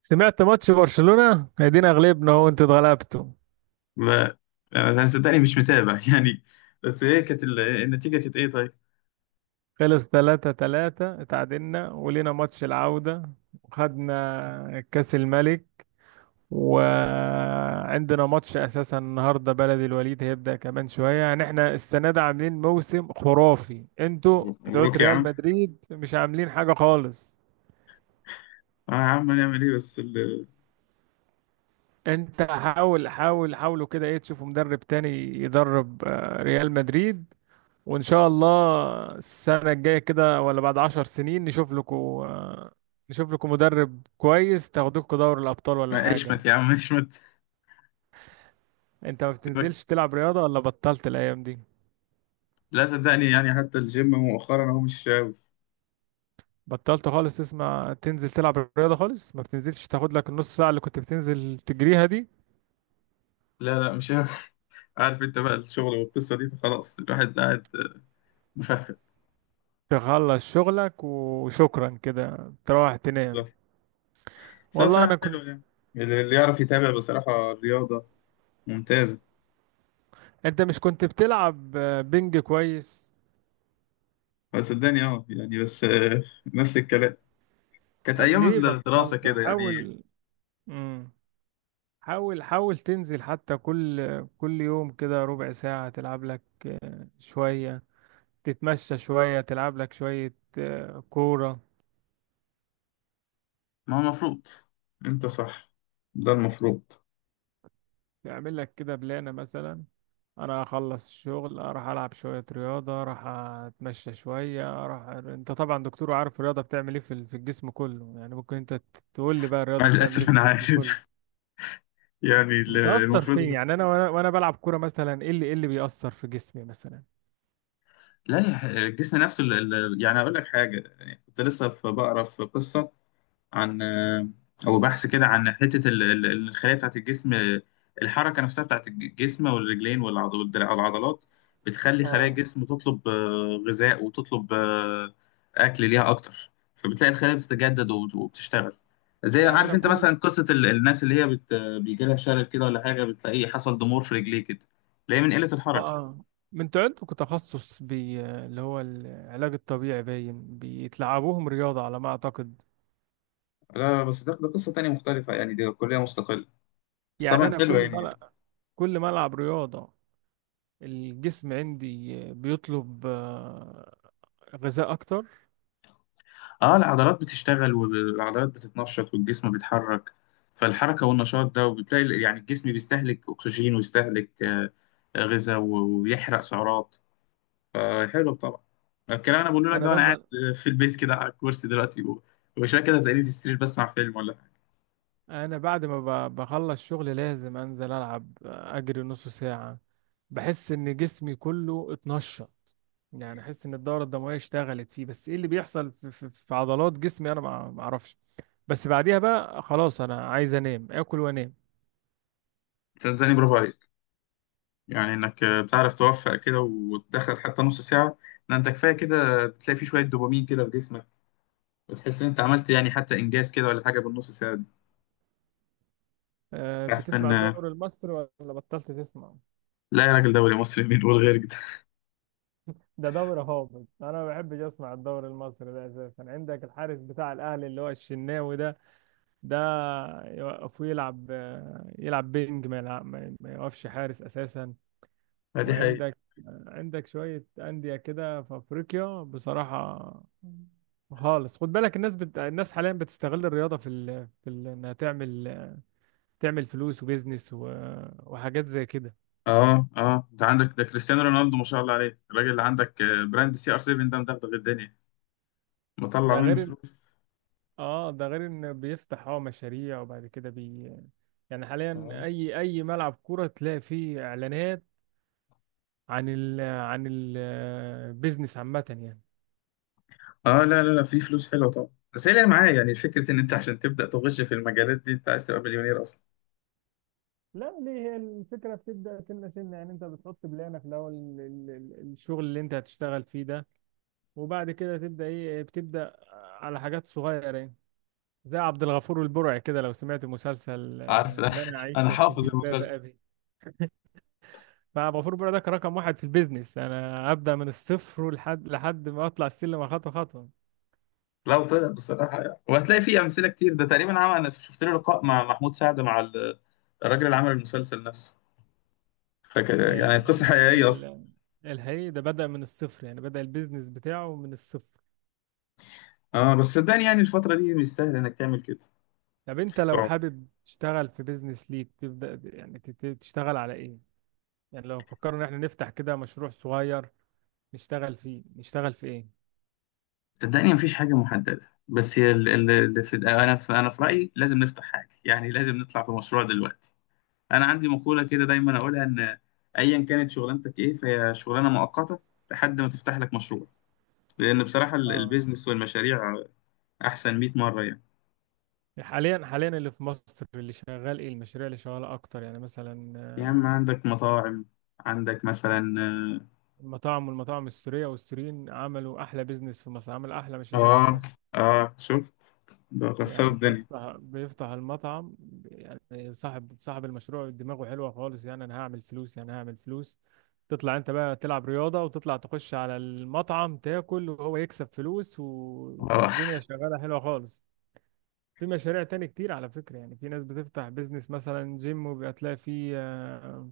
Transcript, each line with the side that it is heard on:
right: سمعت ماتش برشلونة، ادينا غلبنا اهو، انتوا اتغلبتوا.
left: ما انا صدقني مش متابع يعني. بس ايه كانت النتيجه؟ كانت ايه؟ طيب،
right: خلص، 3-3 اتعادلنا ولينا ماتش العودة، وخدنا كأس الملك. وعندنا ماتش اساسا النهارده بلدي الوليد هيبدأ كمان شوية. يعني احنا السنة دي عاملين موسم خرافي، انتوا بتوع
left: مبروك يا
right: ريال
left: عم.
right: مدريد مش عاملين حاجة خالص.
left: اه يا عم، هنعمل ايه؟ بس
right: انت حاول حاول حاولوا كده ايه، تشوفوا مدرب تاني يدرب ريال مدريد. وإن شاء الله السنة الجاية كده، ولا بعد 10 سنين نشوف لكم مدرب كويس تاخدوكوا دوري الأبطال ولا
left: ما
right: حاجة.
left: اشمت يا عم اشمت.
right: أنت ما
left: سيبك،
right: بتنزلش تلعب رياضة، ولا بطلت الأيام دي؟
left: لا صدقني يعني حتى الجيم مؤخرا هو مش شاوي.
right: بطلت خالص تسمع تنزل تلعب رياضة خالص؟ ما بتنزلش تاخد لك النص ساعة اللي كنت بتنزل تجريها دي؟
left: لا، لا مش شاوي. عارف انت بقى الشغل والقصه دي، فخلاص الواحد قاعد مفخد
right: تخلص شغلك وشكرا كده تروح تنام.
left: بالظبط. بس هو
right: والله أنا
left: بصراحه
right: كنت.
left: حلو يعني، اللي يعرف يتابع بصراحه الرياضه ممتازه.
right: أنت مش كنت بتلعب بنج كويس؟
left: بس صدقني اه يعني بس نفس الكلام. كانت
right: طب ليه
left: ايام الدراسه
right: بطلت؟
left: كده يعني.
right: حاول مم. حاول حاول تنزل، حتى كل يوم كده ربع ساعة تلعب لك شوية، تتمشى شوية، تلعب لك شوية كورة.
left: ما هو المفروض، انت صح، ده المفروض.
right: تعمل لك كده بلانة مثلا. انا اخلص الشغل، اروح العب شوية رياضة، اروح اتمشى شوية، اروح. انت طبعا دكتور، عارف الرياضة بتعمل ايه في في الجسم كله. يعني ممكن انت تقول لي بقى
left: مع
right: الرياضة بتعمل ايه
left: الاسف
right: في
left: انا
right: الجسم
left: عارف
right: كله،
left: يعني
right: بتأثر
left: المفروض.
right: فين؟ يعني انا وانا وانا بلعب كورة مثلا، ايه اللي بيأثر في جسمي مثلا.
left: لا يا ح- الجسم نفسه يعني اقول لك حاجه، يعني كنت لسه في بقرا في قصه عن، او بحث كده، عن حته الخلايا بتاعت الجسم. الحركه نفسها بتاعت الجسم والرجلين والعضلات بتخلي خلايا
right: اه.
left: الجسم تطلب غذاء، وتطلب اكل ليها اكتر. فبتلاقي الخلايا بتتجدد وبتشتغل. زي
right: يعني
left: عارف
right: انا
left: انت
right: كل
left: مثلا قصه الناس اللي هي بيجي لها شلل كده ولا حاجه، بتلاقيه حصل ضمور في رجليه كده، تلاقيه من قله
right: اه
left: الحركه.
right: آه. من انتوا عندكم تخصص اللي هو العلاج الطبيعي، باين بيتلعبوهم رياضة على ما اعتقد.
left: لا بس ده قصه تانية مختلفه يعني، دي كليه مستقله بس
right: يعني
left: طبعا
right: انا
left: حلوه يعني.
right: كل ما العب رياضة، الجسم عندي بيطلب غذاء اكتر.
left: اه العضلات بتشتغل، والعضلات بتتنشط، والجسم بيتحرك. فالحركة والنشاط ده، وبتلاقي يعني الجسم بيستهلك أكسجين ويستهلك غذاء ويحرق سعرات. فحلو طبعا. الكلام أنا بقوله لك
right: انا
left: ده وأنا قاعد
right: بنزل
left: في البيت كده على الكرسي دلوقتي وشوية كده هتلاقيني في السرير بسمع فيلم ولا حاجة.
right: انا بعد ما بخلص شغل لازم انزل العب اجري نص ساعة. بحس ان جسمي كله اتنشط، يعني احس ان الدورة الدموية اشتغلت فيه. بس ايه اللي بيحصل في عضلات جسمي انا ما اعرفش. بس بعديها بقى خلاص انا عايز انام، اكل وانام.
left: صدقني برافو عليك، يعني إنك بتعرف توفق كده وتدخل حتى نص ساعة. ده أنت كفاية كده، بتلاقي فيه شوية دوبامين كده في جسمك، وتحس إن أنت عملت يعني حتى إنجاز كده ولا حاجة بالنص ساعة دي. أحسن.
right: بتسمع الدوري المصري ولا بطلت تسمع؟
left: لا يا راجل، دوري مصري مين يقول غير كده؟
right: ده دوري هابط، انا ما بحبش اسمع الدوري المصري ده اساسا. عندك الحارس بتاع الاهلي اللي هو الشناوي ده، ده يوقفوه يلعب يلعب بينج، ما يلعب ما يوقفش حارس اساسا.
left: دي حقيقة.
right: وعندك شويه انديه كده في افريقيا بصراحه خالص. خد بالك الناس حاليا بتستغل الرياضه انها تعمل فلوس وبيزنس و... وحاجات زي كده.
left: اه اه، انت عندك ده كريستيانو رونالدو، ما شاء الله عليه الراجل، اللي عندك براند سي ار 7 ده مدغدغ الدنيا، مطلع
right: ده
left: منه
right: غير إن-
left: فلوس.
right: اه ده غير ان بيفتح مشاريع، وبعد كده. يعني حاليا
left: اه
right: اي ملعب كورة تلاقي فيه اعلانات عن عن البيزنس عامة يعني.
left: اه. لا لا لا في فلوس حلوه طبعا، بس هي اللي معايا يعني فكره ان انت عشان تبدا تغش في المجالات دي، انت عايز تبقى مليونير اصلا.
right: لا ليه، هي الفكرة بتبدأ سنة سنة، يعني انت بتحط بلانك الأول، الشغل اللي انت هتشتغل فيه ده. وبعد كده تبدأ ايه؟ بتبدأ على حاجات صغيرة يعني. زي عبد الغفور البرعي كده، لو سمعت مسلسل
left: عارف ده
right: لا انا
left: انا
right: عايشة في
left: حافظ
right: جلباب
left: المسلسل.
right: ابي، مع غفور، برادك رقم واحد في البيزنس. انا ابدا من الصفر لحد ما اطلع السلم خطوه خطوه.
left: لو طلع بصراحه يعني. وهتلاقي فيه امثله كتير. ده تقريبا عمل، انا شفت له لقاء مع محمود سعد، مع الراجل اللي عمل المسلسل نفسه، فكان
right: آه،
left: يعني قصه حقيقيه.
right: ال- الحقيقي ده بدا من الصفر، يعني بدا البيزنس بتاعه من الصفر.
left: اه بس صدقني يعني الفترة دي مش سهل انك تعمل كده.
right: طب انت لو
left: صعب.
right: حابب تشتغل في بيزنس ليك تبدا، يعني تشتغل على ايه؟ يعني لو فكرنا ان احنا نفتح كده مشروع صغير، نشتغل فيه، نشتغل في ايه؟
left: صدقني مفيش حاجة محددة، بس هي اللي في انا في رأيي لازم نفتح حاجة، يعني لازم نطلع في مشروع دلوقتي. انا عندي مقولة كده دايما اقولها، ان ايا كانت شغلانتك ايه فهي شغلانة مؤقتة لحد ما تفتح لك مشروع، لان بصراحة
right: اه،
left: البيزنس والمشاريع احسن 100 مرة يعني.
right: حاليا اللي في مصر اللي شغال ايه، المشاريع اللي شغاله اكتر، يعني مثلا
left: يا عم عندك مطاعم، عندك مثلا.
right: المطاعم، والمطاعم السورية، والسوريين عملوا أحلى بيزنس في مصر، عمل أحلى مشاريع في
left: اه
right: مصر.
left: اه شفت، ده كسر
right: يعني
left: الدنيا.
right: بيفتح المطعم، يعني صاحب المشروع دماغه حلوة خالص. يعني أنا هعمل فلوس، يعني هعمل فلوس. تطلع أنت بقى تلعب رياضة، وتطلع تخش على المطعم تاكل، وهو يكسب فلوس.
left: اه
right: والدنيا شغالة حلوة خالص. في مشاريع تاني كتير على فكرة. يعني في ناس بتفتح بيزنس مثلا جيم، وبيبقى تلاقي فيه آه،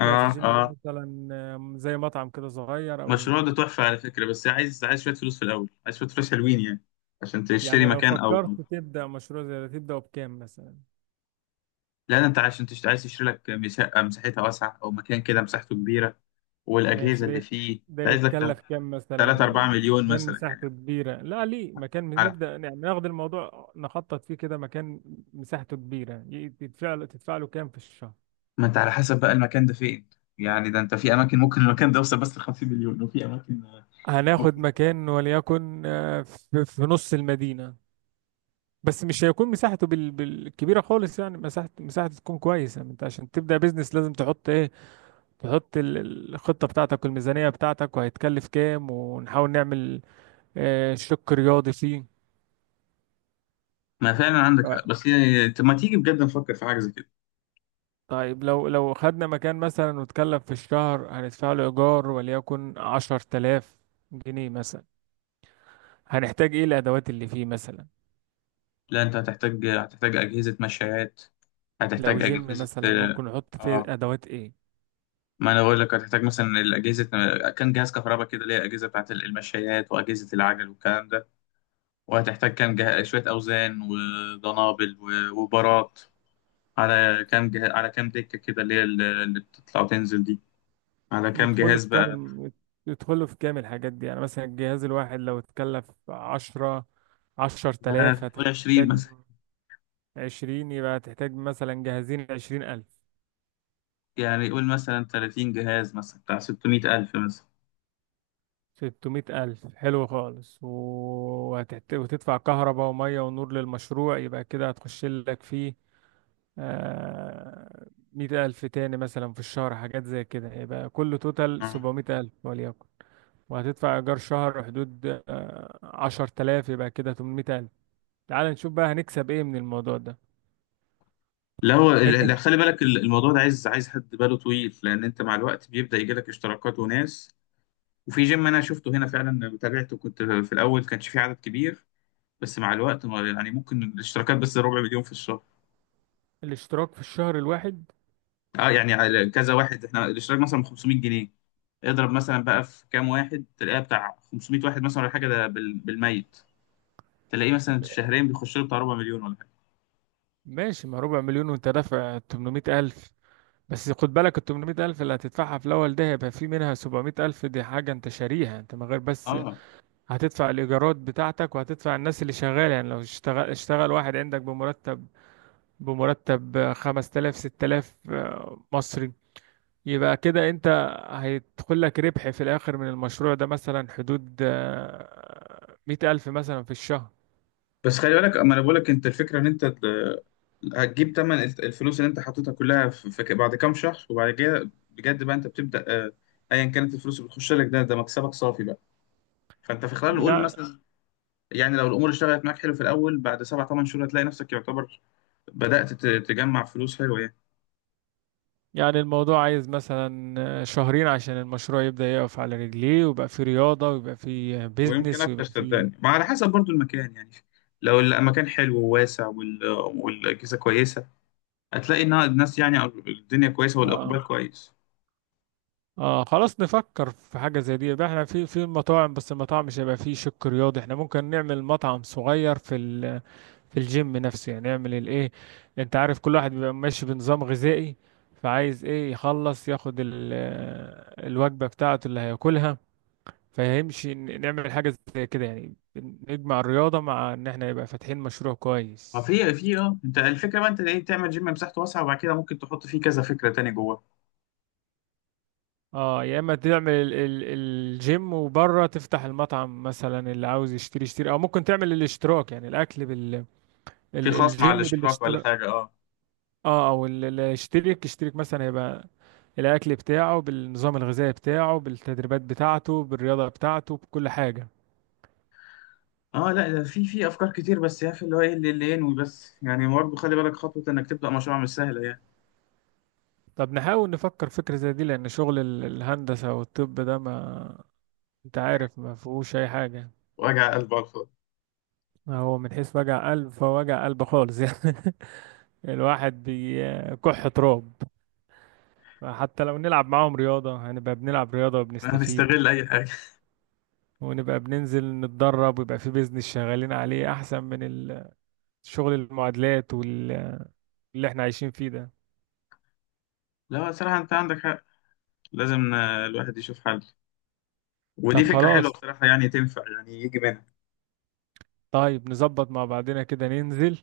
right: تلاقي في الجيم ده
left: اه
right: مثلا زي مطعم كده صغير أو.
left: المشروع ده تحفة على فكرة، بس عايز، عايز شوية فلوس في الأول، عايز شوية فلوس حلوين يعني عشان تشتري
right: يعني لو
left: مكان أو.
right: فكرت تبدأ مشروع زي ده، تبدأ بكام مثلا؟
left: لا ده أنت عايز تشتري لك شقة مساحتها واسعة، أو مكان كده مساحته كبيرة،
right: ماشي،
left: والأجهزة اللي فيه
right: ده
left: أنت عايز لك.
right: يتكلف كام مثلا؟
left: 3 4 مليون
right: مكان
left: مثلا يعني.
right: مساحته كبيرة؟ لا ليه، مكان
left: على.
right: نبدأ، يعني ناخد الموضوع نخطط فيه كده. مكان مساحته كبيرة، يدفع له تدفع له كام في الشهر؟
left: ما أنت على حسب بقى المكان ده فين، يعني ده أنت في أماكن ممكن المكان ده يوصل بس ل 50 مليون، وفي أماكن
right: هناخد
left: ممكن.
right: مكان وليكن في نص المدينة، بس مش هيكون مساحته بالكبيرة خالص يعني، مساحته تكون كويسة. انت عشان تبدأ بيزنس لازم تحط ايه؟ تحط الخطة بتاعتك والميزانية بتاعتك، وهيتكلف كام، ونحاول نعمل شق رياضي فيه.
left: ما فعلا عندك
right: آه،
left: حق، بس يعني أنت ما تيجي بجد نفكر في حاجة زي كده.
right: طيب لو خدنا مكان مثلا، واتكلم في الشهر هندفع له إيجار وليكن 10 تلاف جنيه مثلا. هنحتاج إيه الأدوات اللي فيه مثلا؟
left: لا أنت هتحتاج أجهزة مشايات،
right: لو
left: هتحتاج
right: جيم
left: أجهزة.
right: مثلا، ممكن نحط فيه
left: آه
right: أدوات إيه؟
left: ما انا بقول لك هتحتاج مثلا الاجهزه، كان جهاز كهرباء كده، اللي هي اجهزه بتاعت المشايات واجهزه العجل والكلام ده. وهتحتاج كام شويه اوزان ودنابل وبارات، على كام على كام دكه كده اللي هي اللي بتطلع وتنزل دي، على كام
right: يدخله
left: جهاز
right: في
left: بقى.
right: كامل يدخله في كامل الحاجات دي. يعني مثلا الجهاز الواحد لو اتكلف عشر
left: لا لا
right: تلاف
left: قول 20
right: هتحتاج
left: مثلا.
right: 20، يبقى هتحتاج مثلا جهازين 20 ألف.
left: يعني قول مثلا 30 جهاز مثلا بتاع 600,000 مثلا.
right: 600 ألف حلو خالص. وتدفع كهرباء ومية ونور للمشروع، يبقى كده هتخش لك فيه 100 ألف تاني مثلا في الشهر، حاجات زي كده. يبقى كله توتال
left: آه.
right: 700 ألف وليكن. وهتدفع إيجار شهر حدود 10 تلاف، يبقى كده 800 ألف. تعال نشوف بقى هنكسب إيه من الموضوع ده.
left: لا هو
right: أنت
left: لا،
right: ك-
left: خلي بالك الموضوع ده عايز، عايز حد باله طويل، لان انت مع الوقت بيبدا يجي لك اشتراكات وناس. وفي جيم انا شفته هنا فعلا تابعته، كنت في الاول كانش في عدد كبير، بس مع الوقت يعني ممكن الاشتراكات بس ربع مليون في الشهر.
right: الاشتراك في الشهر الواحد؟
left: اه يعني على كذا واحد، احنا الاشتراك مثلا ب 500 جنيه، اضرب مثلا بقى في كام واحد، تلاقيها بتاع 500 واحد مثلا ولا حاجه، ده بالميت تلاقيه مثلا في شهرين بيخش له بتاع ربع مليون ولا حاجه.
right: ماشي، ما ربع مليون وأنت دافع 800 ألف. بس خد بالك ال 800000 اللي هتدفعها في الأول ده، هيبقى في منها 700000 دي حاجة أنت شاريها. أنت من غير بس
left: اه
right: هتدفع الإيجارات بتاعتك، وهتدفع الناس اللي شغالة. يعني لو اشتغل واحد عندك بمرتب، 5000 6000 مصري، يبقى كده أنت هيدخل لك ربح في الآخر من المشروع ده، مثلا حدود 100000 مثلا في الشهر
left: بس خلي بالك، اما انا بقول لك انت الفكره ان انت هتجيب تمن الفلوس اللي انت حطيتها كلها في بعد كام شهر، وبعد كده بجد بقى انت بتبدا ايا كانت الفلوس اللي بتخش لك ده، ده مكسبك صافي بقى. فانت في خلال، نقول
right: يعني
left: مثلا يعني لو الامور اشتغلت معاك حلو في الاول، بعد سبع ثمان شهور هتلاقي نفسك يعتبر بدات تجمع فلوس حلوه يعني.
right: يعني الموضوع عايز مثلا شهرين عشان المشروع يبدأ يقف على رجليه، ويبقى فيه رياضة، ويبقى فيه
left: ويمكن
right: بيزنس،
left: اكتر
right: ويبقى
left: صدقني،
right: فيه.
left: ما على حسب برضو المكان يعني، لو المكان حلو وواسع والاجهزه كويسه، هتلاقي ان الناس يعني أو الدنيا كويسه
right: اه
left: والاقبال كويس.
right: اه، خلاص نفكر في حاجة زي دي. يبقى احنا في مطاعم، بس المطاعم مش هيبقى فيه شق رياضي. احنا ممكن نعمل مطعم صغير في الجيم نفسه، يعني نعمل الايه، انت عارف كل واحد بيبقى ماشي بنظام غذائي، فعايز ايه يخلص ياخد الوجبة بتاعته اللي هياكلها. فهمش. نعمل حاجة زي كده يعني، نجمع الرياضة مع ان احنا يبقى فاتحين مشروع
left: ما
right: كويس.
left: في في اه انت الفكره بقى انت ايه، تعمل جيم مساحته واسعه وبعد كده ممكن تحط فيه كذا فكره تاني جواه.
right: اه، يا اما تعمل ال ال الجيم وبره تفتح المطعم، مثلا اللي عاوز يشتري يشتري، او ممكن تعمل الاشتراك، يعني الاكل بال
left: في
right: ال
left: خاص مع
right: الجيم
left: الاشتراك ولا
right: بالاشتراك.
left: حاجه، اه
right: اه، او اللي يشترك يشترك مثلا، يبقى الاكل بتاعه بالنظام الغذائي بتاعه، بالتدريبات بتاعته، بالرياضة بتاعته، بكل حاجة.
left: اه. لا ده في في افكار كتير، بس يا اخي اللي هو ايه اللي ينوي، بس يعني برضه خلي بالك خطوه انك تبدا مشروع مش سهله يعني.
right: طب نحاول نفكر فكرة زي دي، لان شغل الهندسة والطب ده، ما انت عارف ما فيهوش اي حاجة.
left: وجع قلب على الفاضي.
right: هو من حيث وجع قلب فوجع قلب خالص يعني. الواحد بيكح تراب. فحتى لو نلعب معاهم رياضة هنبقى بنلعب رياضة وبنستفيد،
left: هنستغل اي حاجه.
right: ونبقى بننزل نتدرب، ويبقى في بيزنس شغالين عليه، أحسن من شغل المعادلات واللي احنا عايشين فيه ده.
left: لا صراحه انت عندك حق، لازم الواحد يشوف حل، ودي
right: طب
left: فكره حلوه
right: خلاص.
left: بصراحه يعني، تنفع يعني يجي منها.
right: طيب نظبط مع بعضنا كده، ننزل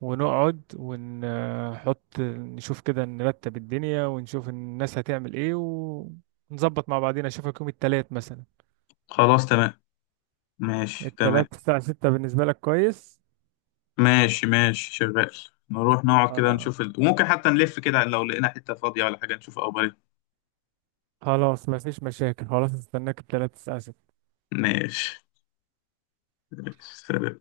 right: ونقعد ونحط، نشوف كده نرتب الدنيا ونشوف الناس هتعمل ايه. ونظبط مع بعضنا، اشوفك يوم التلات مثلا،
left: خلاص تمام. ماشي تمام.
right: التلاتة الساعة ستة، بالنسبة لك كويس؟
left: ماشي ماشي شغال. نروح نقعد كده
right: اه
left: نشوف وممكن حتى نلف كده لو لقينا حته فاضيه ولا حاجه، نشوف اخبار إيه.
right: خلاص، مفيش مشاكل، خلاص استناك التلاتة الساعة ستة.
left: ماشي. سلام.